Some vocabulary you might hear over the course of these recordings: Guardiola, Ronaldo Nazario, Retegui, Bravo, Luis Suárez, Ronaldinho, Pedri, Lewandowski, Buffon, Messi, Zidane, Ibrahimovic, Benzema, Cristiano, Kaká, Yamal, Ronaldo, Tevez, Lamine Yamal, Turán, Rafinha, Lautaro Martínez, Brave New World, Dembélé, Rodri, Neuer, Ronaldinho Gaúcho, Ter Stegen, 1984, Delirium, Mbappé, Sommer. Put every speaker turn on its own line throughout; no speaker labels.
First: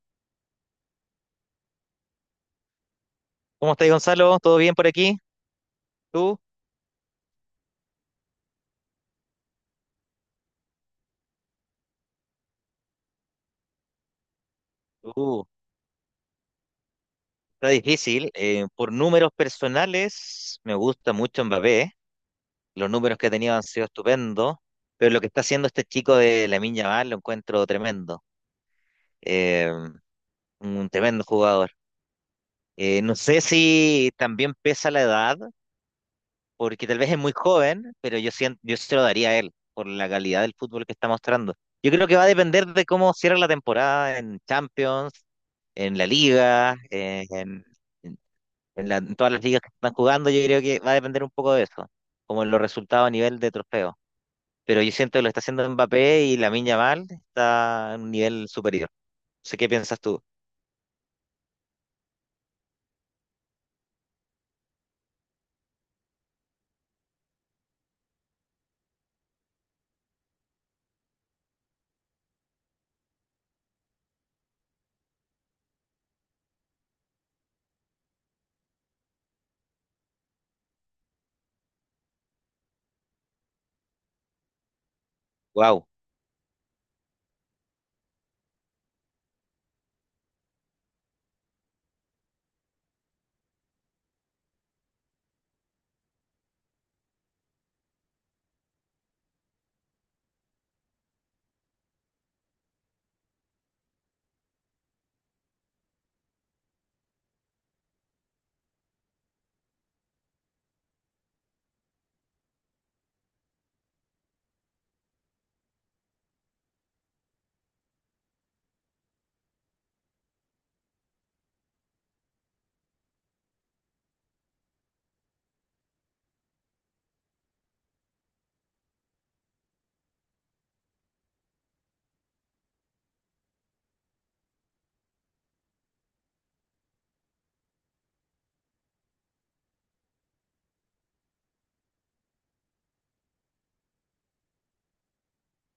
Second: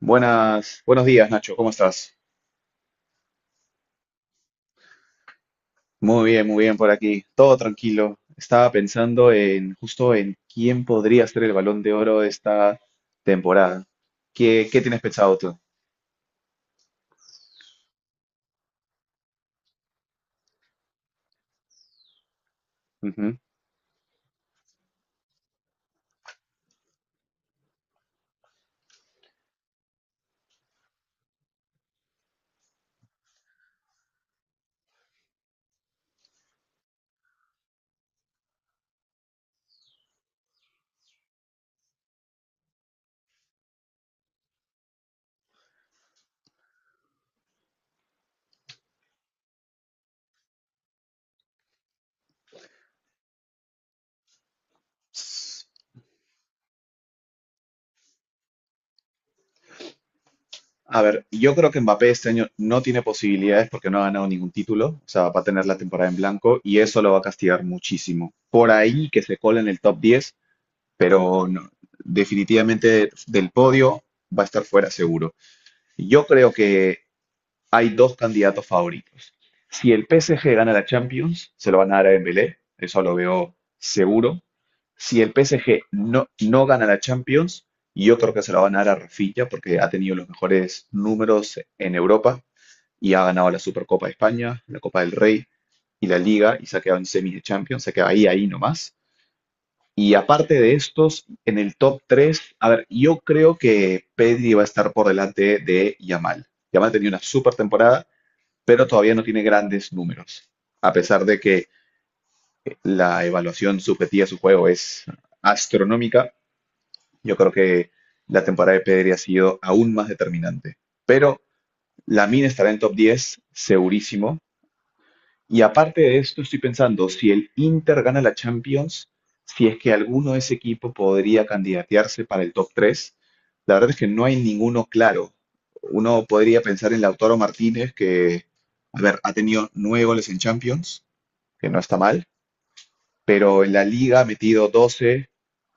Buenas, buenos días, Nacho, ¿cómo estás?
¿Cómo estás, Gonzalo? ¿Todo bien por aquí? ¿Tú?
Muy bien por aquí, todo tranquilo. Estaba pensando en justo en quién podría ser el Balón de Oro de esta temporada. ¿Qué tienes pensado
Uh,
tú?
Está difícil. Por números personales, me gusta mucho Mbappé. Los números que ha
Ujú.
tenido han sido estupendos. Pero lo que está haciendo este chico de Lamine Yamal lo encuentro tremendo. Eh, un tremendo jugador. No sé si también pesa la edad, porque tal vez es muy joven, pero yo siento, yo se lo daría a él por la calidad del fútbol que está mostrando. Yo creo que va a depender de cómo cierra la temporada en Champions, en la Liga, en- en en todas las ligas que están jugando. Yo creo que va a depender un poco de eso, como en los resultados a nivel de trofeo. Pero yo siento que lo está haciendo Mbappé y Lamine Yamal está a un nivel superior. No sé qué piensas tú.
A ver, yo creo que Mbappé este año no tiene posibilidades porque no ha ganado ningún título, o sea, va a tener la temporada en blanco y eso lo va a castigar muchísimo. Por ahí que se cola en el top diez, pero no, definitivamente del podio va a estar fuera seguro. Yo creo que hay dos candidatos favoritos. Si el PSG gana la Champions, se lo van a dar a Dembélé, eso lo veo seguro. Si el PSG
Wow.
no gana la Champions, yo creo que se lo van a dar a Rafinha porque ha tenido los mejores números en Europa y ha ganado la Supercopa de España, la Copa del Rey y la Liga y se ha quedado en semis de Champions, se queda ahí, ahí nomás. Y aparte de estos, en el top 3, a ver, yo creo que Pedri va a estar por delante de Yamal. Yamal tenía una super temporada, pero todavía no tiene grandes números. A pesar de que la evaluación subjetiva de su juego es astronómica, yo creo que la temporada de Pedri ha sido aún más determinante. Pero la mina estará en top 10, segurísimo. Y aparte de esto, estoy pensando, si el Inter gana la Champions, si es que alguno de ese equipo podría candidatearse para el top 3. La verdad es que no hay ninguno claro. Uno podría pensar en Lautaro Martínez, que, a ver, ha tenido nueve goles en Champions, que no está mal, pero en la liga ha metido 12,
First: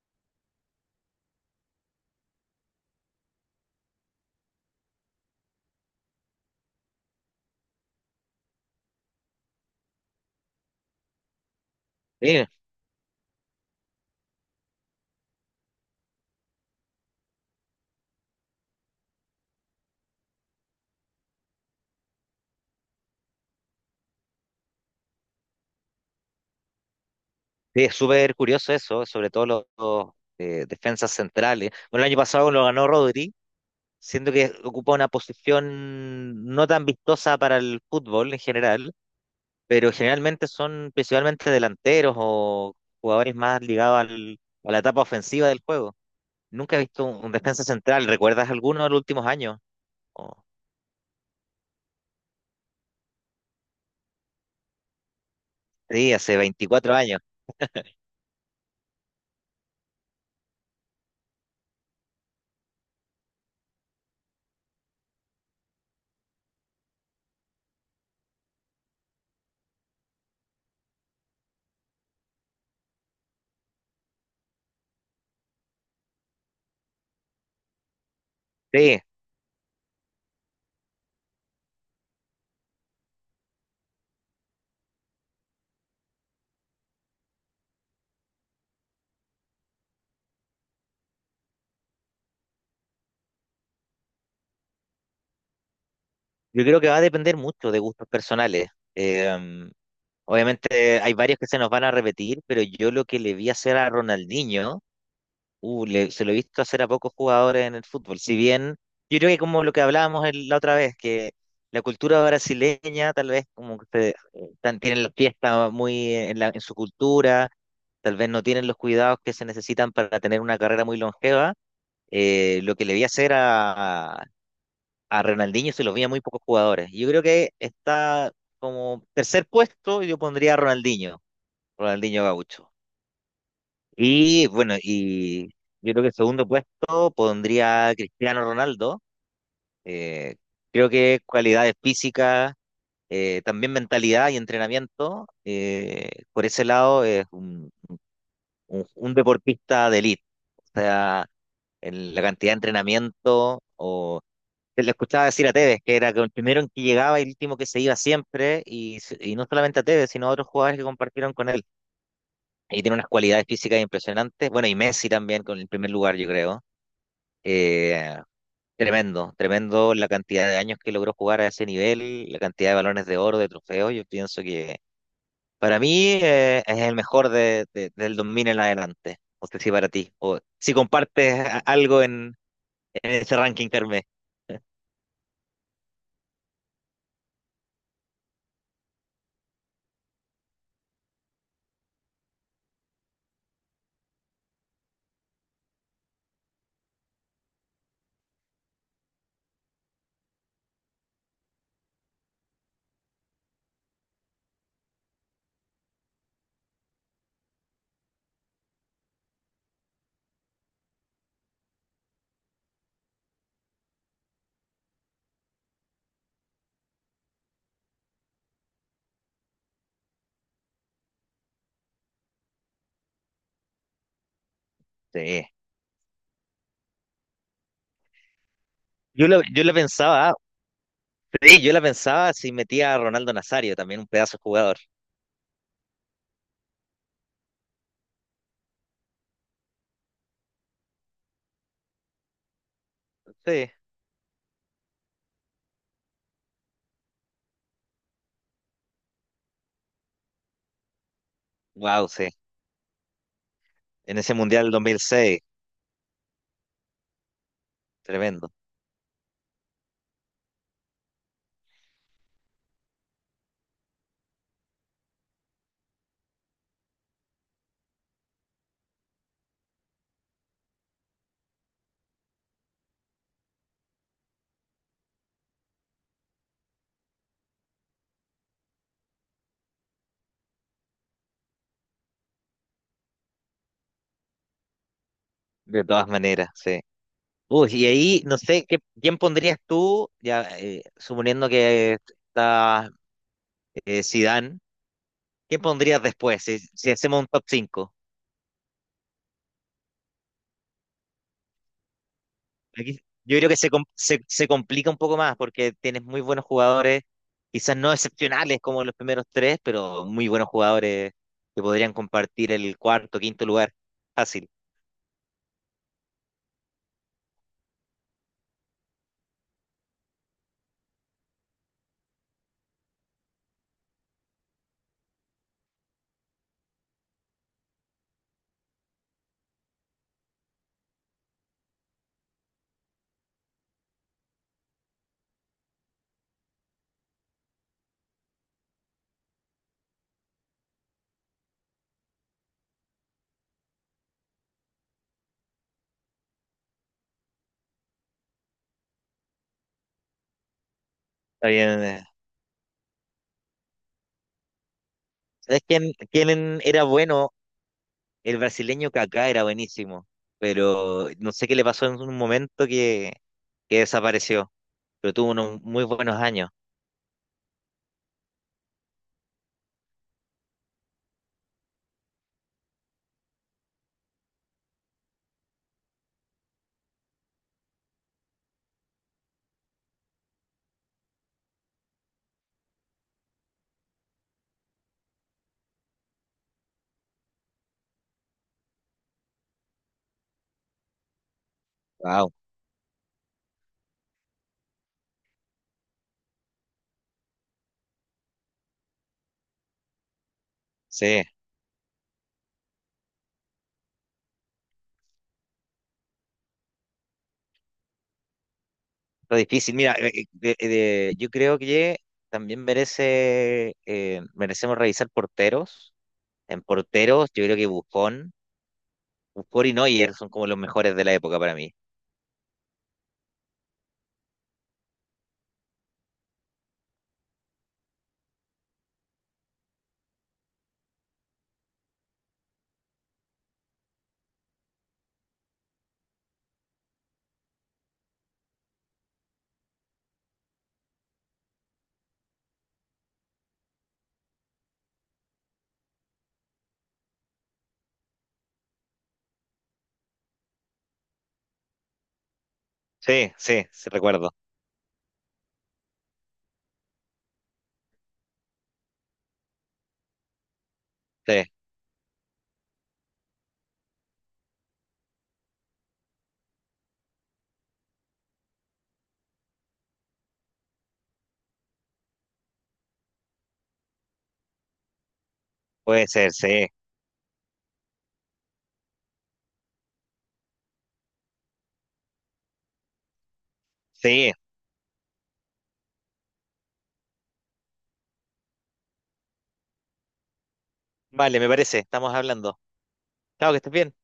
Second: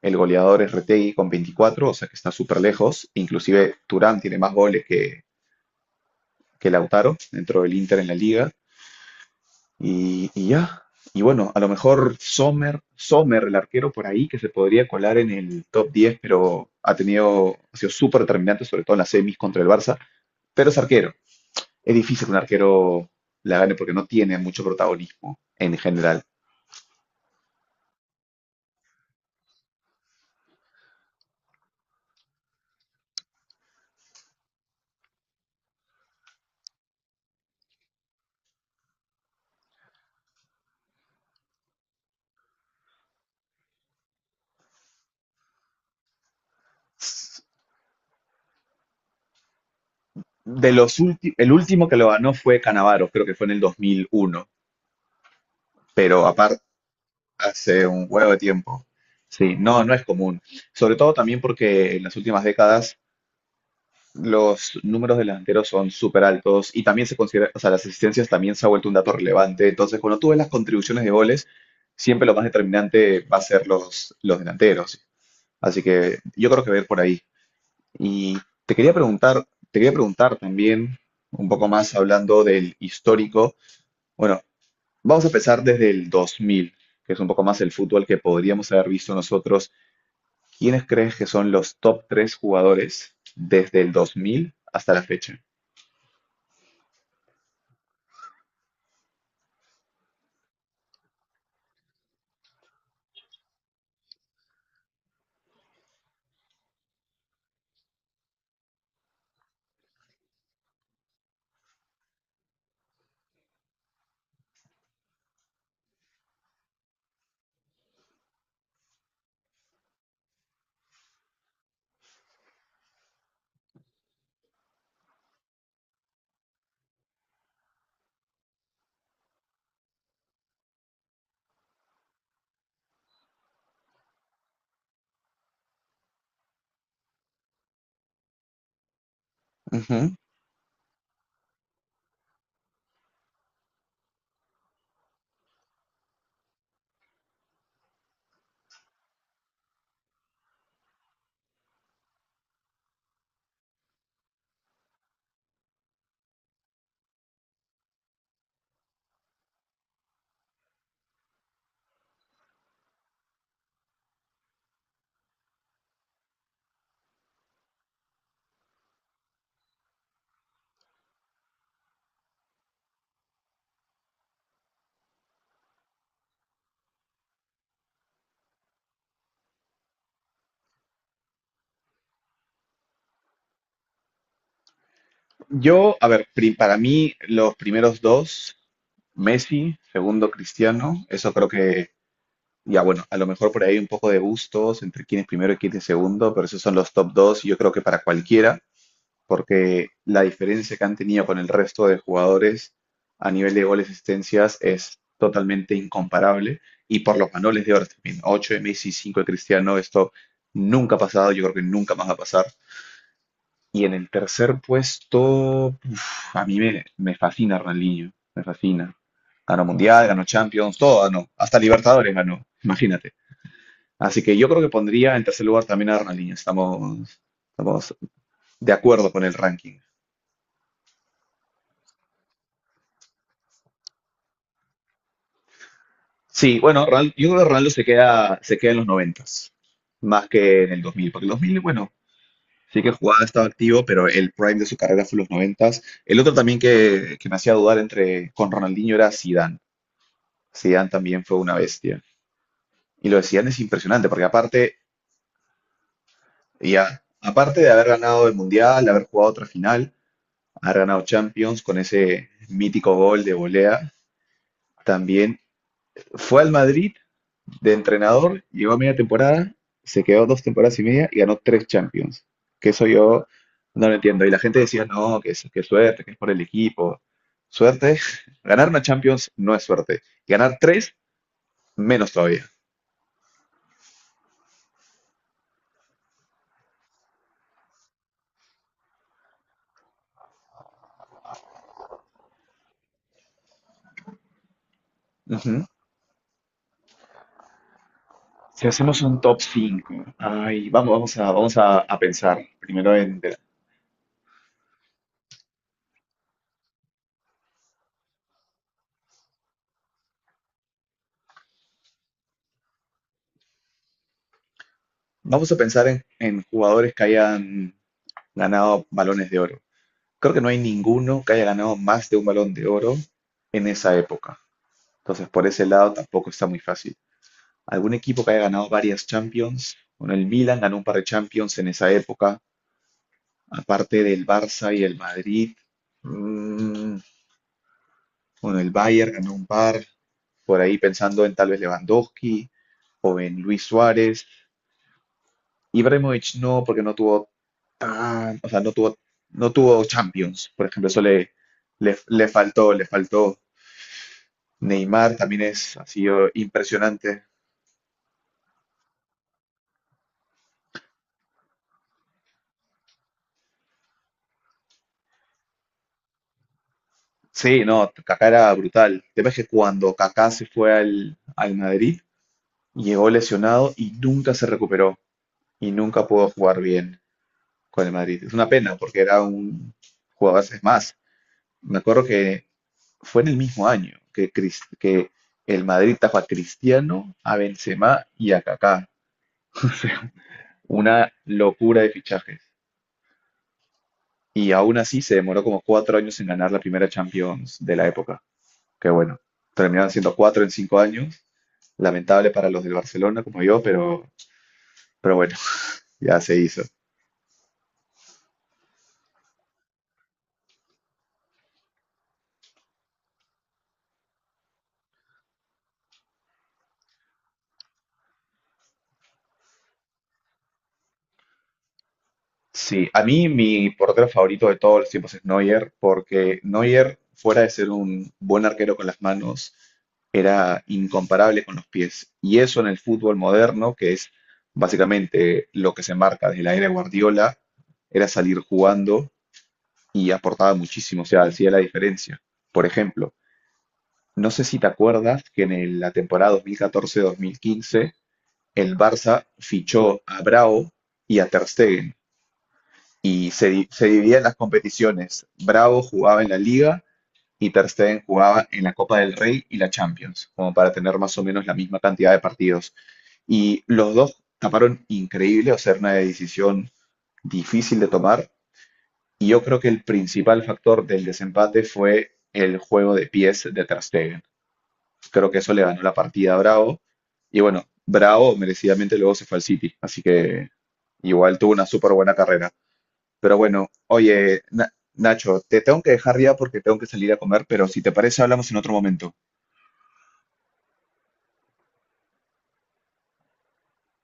el goleador es Retegui con 24, o sea que está súper lejos, inclusive Turán tiene más goles que Lautaro dentro del Inter en la liga, y ya, y bueno, a lo mejor
Sí,
Sommer, Sommer, el arquero por ahí, que se podría colar en el top 10, pero ha tenido, ha sido súper determinante, sobre todo en las semis contra el Barça, pero es arquero, es difícil que un arquero la gane porque no tiene mucho protagonismo en general.
sí, es súper curioso eso, sobre todo defensas centrales. Bueno, el año pasado lo ganó Rodri. Siento que ocupa una posición no tan vistosa para el fútbol en general, pero generalmente son principalmente delanteros o jugadores más ligados a la etapa ofensiva del juego. Nunca he visto un defensa central, ¿recuerdas alguno de los últimos años? O-
De los últimos, el último que lo ganó fue Canavaro, creo que fue en el dos mil uno,
sí,
pero
hace
aparte
24 años.
hace un huevo de tiempo. Sí, no, no es común. Sobre todo también porque en las últimas décadas los números de delanteros son súper altos y también se considera, o sea, las asistencias también se ha vuelto un dato relevante. Entonces, cuando tú ves las contribuciones de goles, siempre lo más determinante va a ser los delanteros. Así que yo creo que ver por ahí. Y te quería
Sí,
preguntar, te quería preguntar también un poco más hablando del histórico. Bueno, vamos a empezar desde el 2000, que es un poco más el fútbol que podríamos haber visto nosotros. ¿Quiénes crees que son los top tres jugadores desde el 2000 hasta la fecha?
yo creo que va a depender mucho de gustos personales. Eh, Obviamente hay varios que se nos van a repetir, pero yo lo que le vi hacer a Ronaldinho. Se lo he visto hacer a pocos jugadores en el fútbol. Si bien, yo creo que como lo que hablábamos la otra vez, que la cultura brasileña tal vez como que tienen la fiesta muy en, en su cultura, tal vez no tienen los cuidados que se necesitan para tener una carrera muy longeva. Lo que le vi hacer a Ronaldinho se lo vi a muy pocos jugadores. Yo creo que está como tercer puesto, yo pondría a Ronaldinho, Ronaldinho Gaúcho. Y bueno, y yo creo que el segundo puesto pondría a Cristiano Ronaldo.
Ujú.
Eh, Creo que cualidades físicas, también mentalidad y entrenamiento. Por ese lado es un, un deportista de élite. O sea, en la cantidad de entrenamiento o... te Le escuchaba decir a Tevez, que era que el primero en que llegaba y el último que se iba siempre, y, y no solamente a Tevez, sino a otros jugadores que compartieron con él y tiene unas cualidades físicas impresionantes. Bueno, y Messi también con el primer lugar, yo creo. Eh, Tremendo, tremendo la cantidad de años que logró jugar a ese nivel, la cantidad de balones de oro, de trofeos. Yo pienso que para mí es el mejor del 2000 en adelante. No sé si para ti, o si compartes algo en ese ranking, Carmen.
Yo, a ver, para mí los primeros dos, Messi, segundo Cristiano, eso creo que, ya bueno, a lo mejor por ahí un poco de gustos entre quién es primero y quién es segundo, pero esos son los top dos y yo creo que para cualquiera. Porque la diferencia que han tenido con el resto de jugadores a nivel de goles y asistencias es totalmente incomparable y por los manoles de horas también. 8 de Messi, 5 de Cristiano, esto nunca ha pasado, yo creo que nunca más va a pasar. Y en el tercer puesto, uf, a mí me fascina Ronaldinho, me fascina. Ganó Mundial, ganó Champions, todo ganó, hasta Libertadores ganó, imagínate. Así que yo creo que pondría en tercer
Sí.
lugar también a Ronaldinho, estamos, estamos de acuerdo con el
Yo lo
ranking.
pensaba, sí, yo la pensaba si metía a Ronaldo Nazario, también un pedazo de jugador.
Sí, bueno, yo creo que Ronaldo se queda en los noventas más que en el 2000, porque el 2000, bueno, sí que jugaba, estaba
Sí.
activo, pero el prime de su carrera fue los noventas. El otro también que me hacía dudar entre con Ronaldinho era Zidane. Zidane también fue una bestia.
Wow, sí.
Y lo de Zidane es impresionante,
En
porque
ese Mundial del
aparte,
2006,
ya, aparte de haber ganado el
tremendo.
Mundial, de haber jugado otra final, haber ganado Champions con ese mítico gol de volea, también fue al Madrid de entrenador, llegó a media temporada, se quedó dos temporadas y media y ganó tres Champions. Que eso yo no lo entiendo. Y la gente decía, no, que es, que suerte, que es por el equipo. Suerte. Ganar una Champions no es suerte. Ganar tres, menos todavía.
De todas maneras, sí. Uy, y ahí, no sé, ¿qué, quién pondrías tú, ya suponiendo que está Zidane, ¿quién
Ujú.
pondrías después si, si hacemos un top cinco?
Si hacemos un top 5, ay, vamos a pensar primero
Aquí,
en,
yo creo que se complica un poco más porque tienes muy buenos jugadores, quizás no excepcionales como los primeros tres, pero muy buenos jugadores que podrían compartir el cuarto, quinto lugar. Fácil.
vamos a pensar en jugadores que hayan ganado balones de oro. Creo que no hay ninguno que haya ganado más de un balón de oro en esa época. Entonces, por ese lado tampoco está muy fácil. Algún equipo que haya ganado varias Champions. Bueno, el Milan ganó un par de Champions en esa época, aparte del Barça y el Madrid. Mm, bueno, el Bayern ganó un par. Por ahí pensando en tal vez Lewandowski, o en Luis Suárez. Ibrahimovic no, porque no tuvo tan, o sea, no tuvo, no tuvo Champions. Por ejemplo, eso le,
Está bien.
le, le faltó, le faltó. Neymar también
¿Sabes
es, ha
quién,
sido
quién era
impresionante.
bueno? El brasileño Kaká era buenísimo, pero no sé qué le pasó en un momento que desapareció, pero tuvo unos muy buenos años.
Sí, no, Kaká era brutal. El tema es que cuando Kaká se fue al Madrid, llegó lesionado y nunca se recuperó y nunca pudo jugar bien con el Madrid. Es una pena porque era un jugador, es más, me acuerdo que fue en el mismo año que, que el Madrid tapó a Cristiano, a Benzema y a Kaká. Una locura de
Wow,
fichajes. Y aún así se demoró como cuatro años en ganar la primera Champions de la época. Que bueno, terminaron siendo cuatro en cinco años.
sí,
Lamentable para los del Barcelona como yo, pero bueno, ya se hizo.
fue difícil. Mira, yo creo que también merece, merecemos revisar porteros. En porteros, yo creo que Buffon, Buffon y Neuer son como los mejores de la época para mí.
Sí, a mí mi portero favorito de todos los tiempos es Neuer, porque Neuer, fuera de ser un buen arquero con las manos, era incomparable con los pies. Y eso en el fútbol moderno, que es básicamente lo que se marca desde la era de Guardiola, era salir jugando y aportaba muchísimo, o sea, hacía la diferencia. Por ejemplo, no sé si te acuerdas que en la temporada 2014-2015 el Barça fichó a Bravo y a Ter Stegen y
Sí, sí,
se
sí,
dividían
recuerdo.
las competiciones. Bravo jugaba en la Liga y Ter Stegen jugaba en la Copa del Rey y la Champions, como para tener más o
Sí,
menos la misma cantidad de partidos. Y los dos taparon increíble, o sea, era una decisión difícil de tomar. Y yo creo que el principal factor del desempate fue el juego de pies de Ter Stegen. Creo que eso le ganó la
puede ser,
partida a
sí,
Bravo. Y bueno, Bravo merecidamente luego se fue al City, así que igual tuvo una súper buena carrera. Pero bueno,
sí.
oye, Nacho, te tengo que dejar ya porque tengo que salir a comer, pero si te parece hablamos en otro momento.
Vale, me parece, estamos hablando. Chao, que estés bien.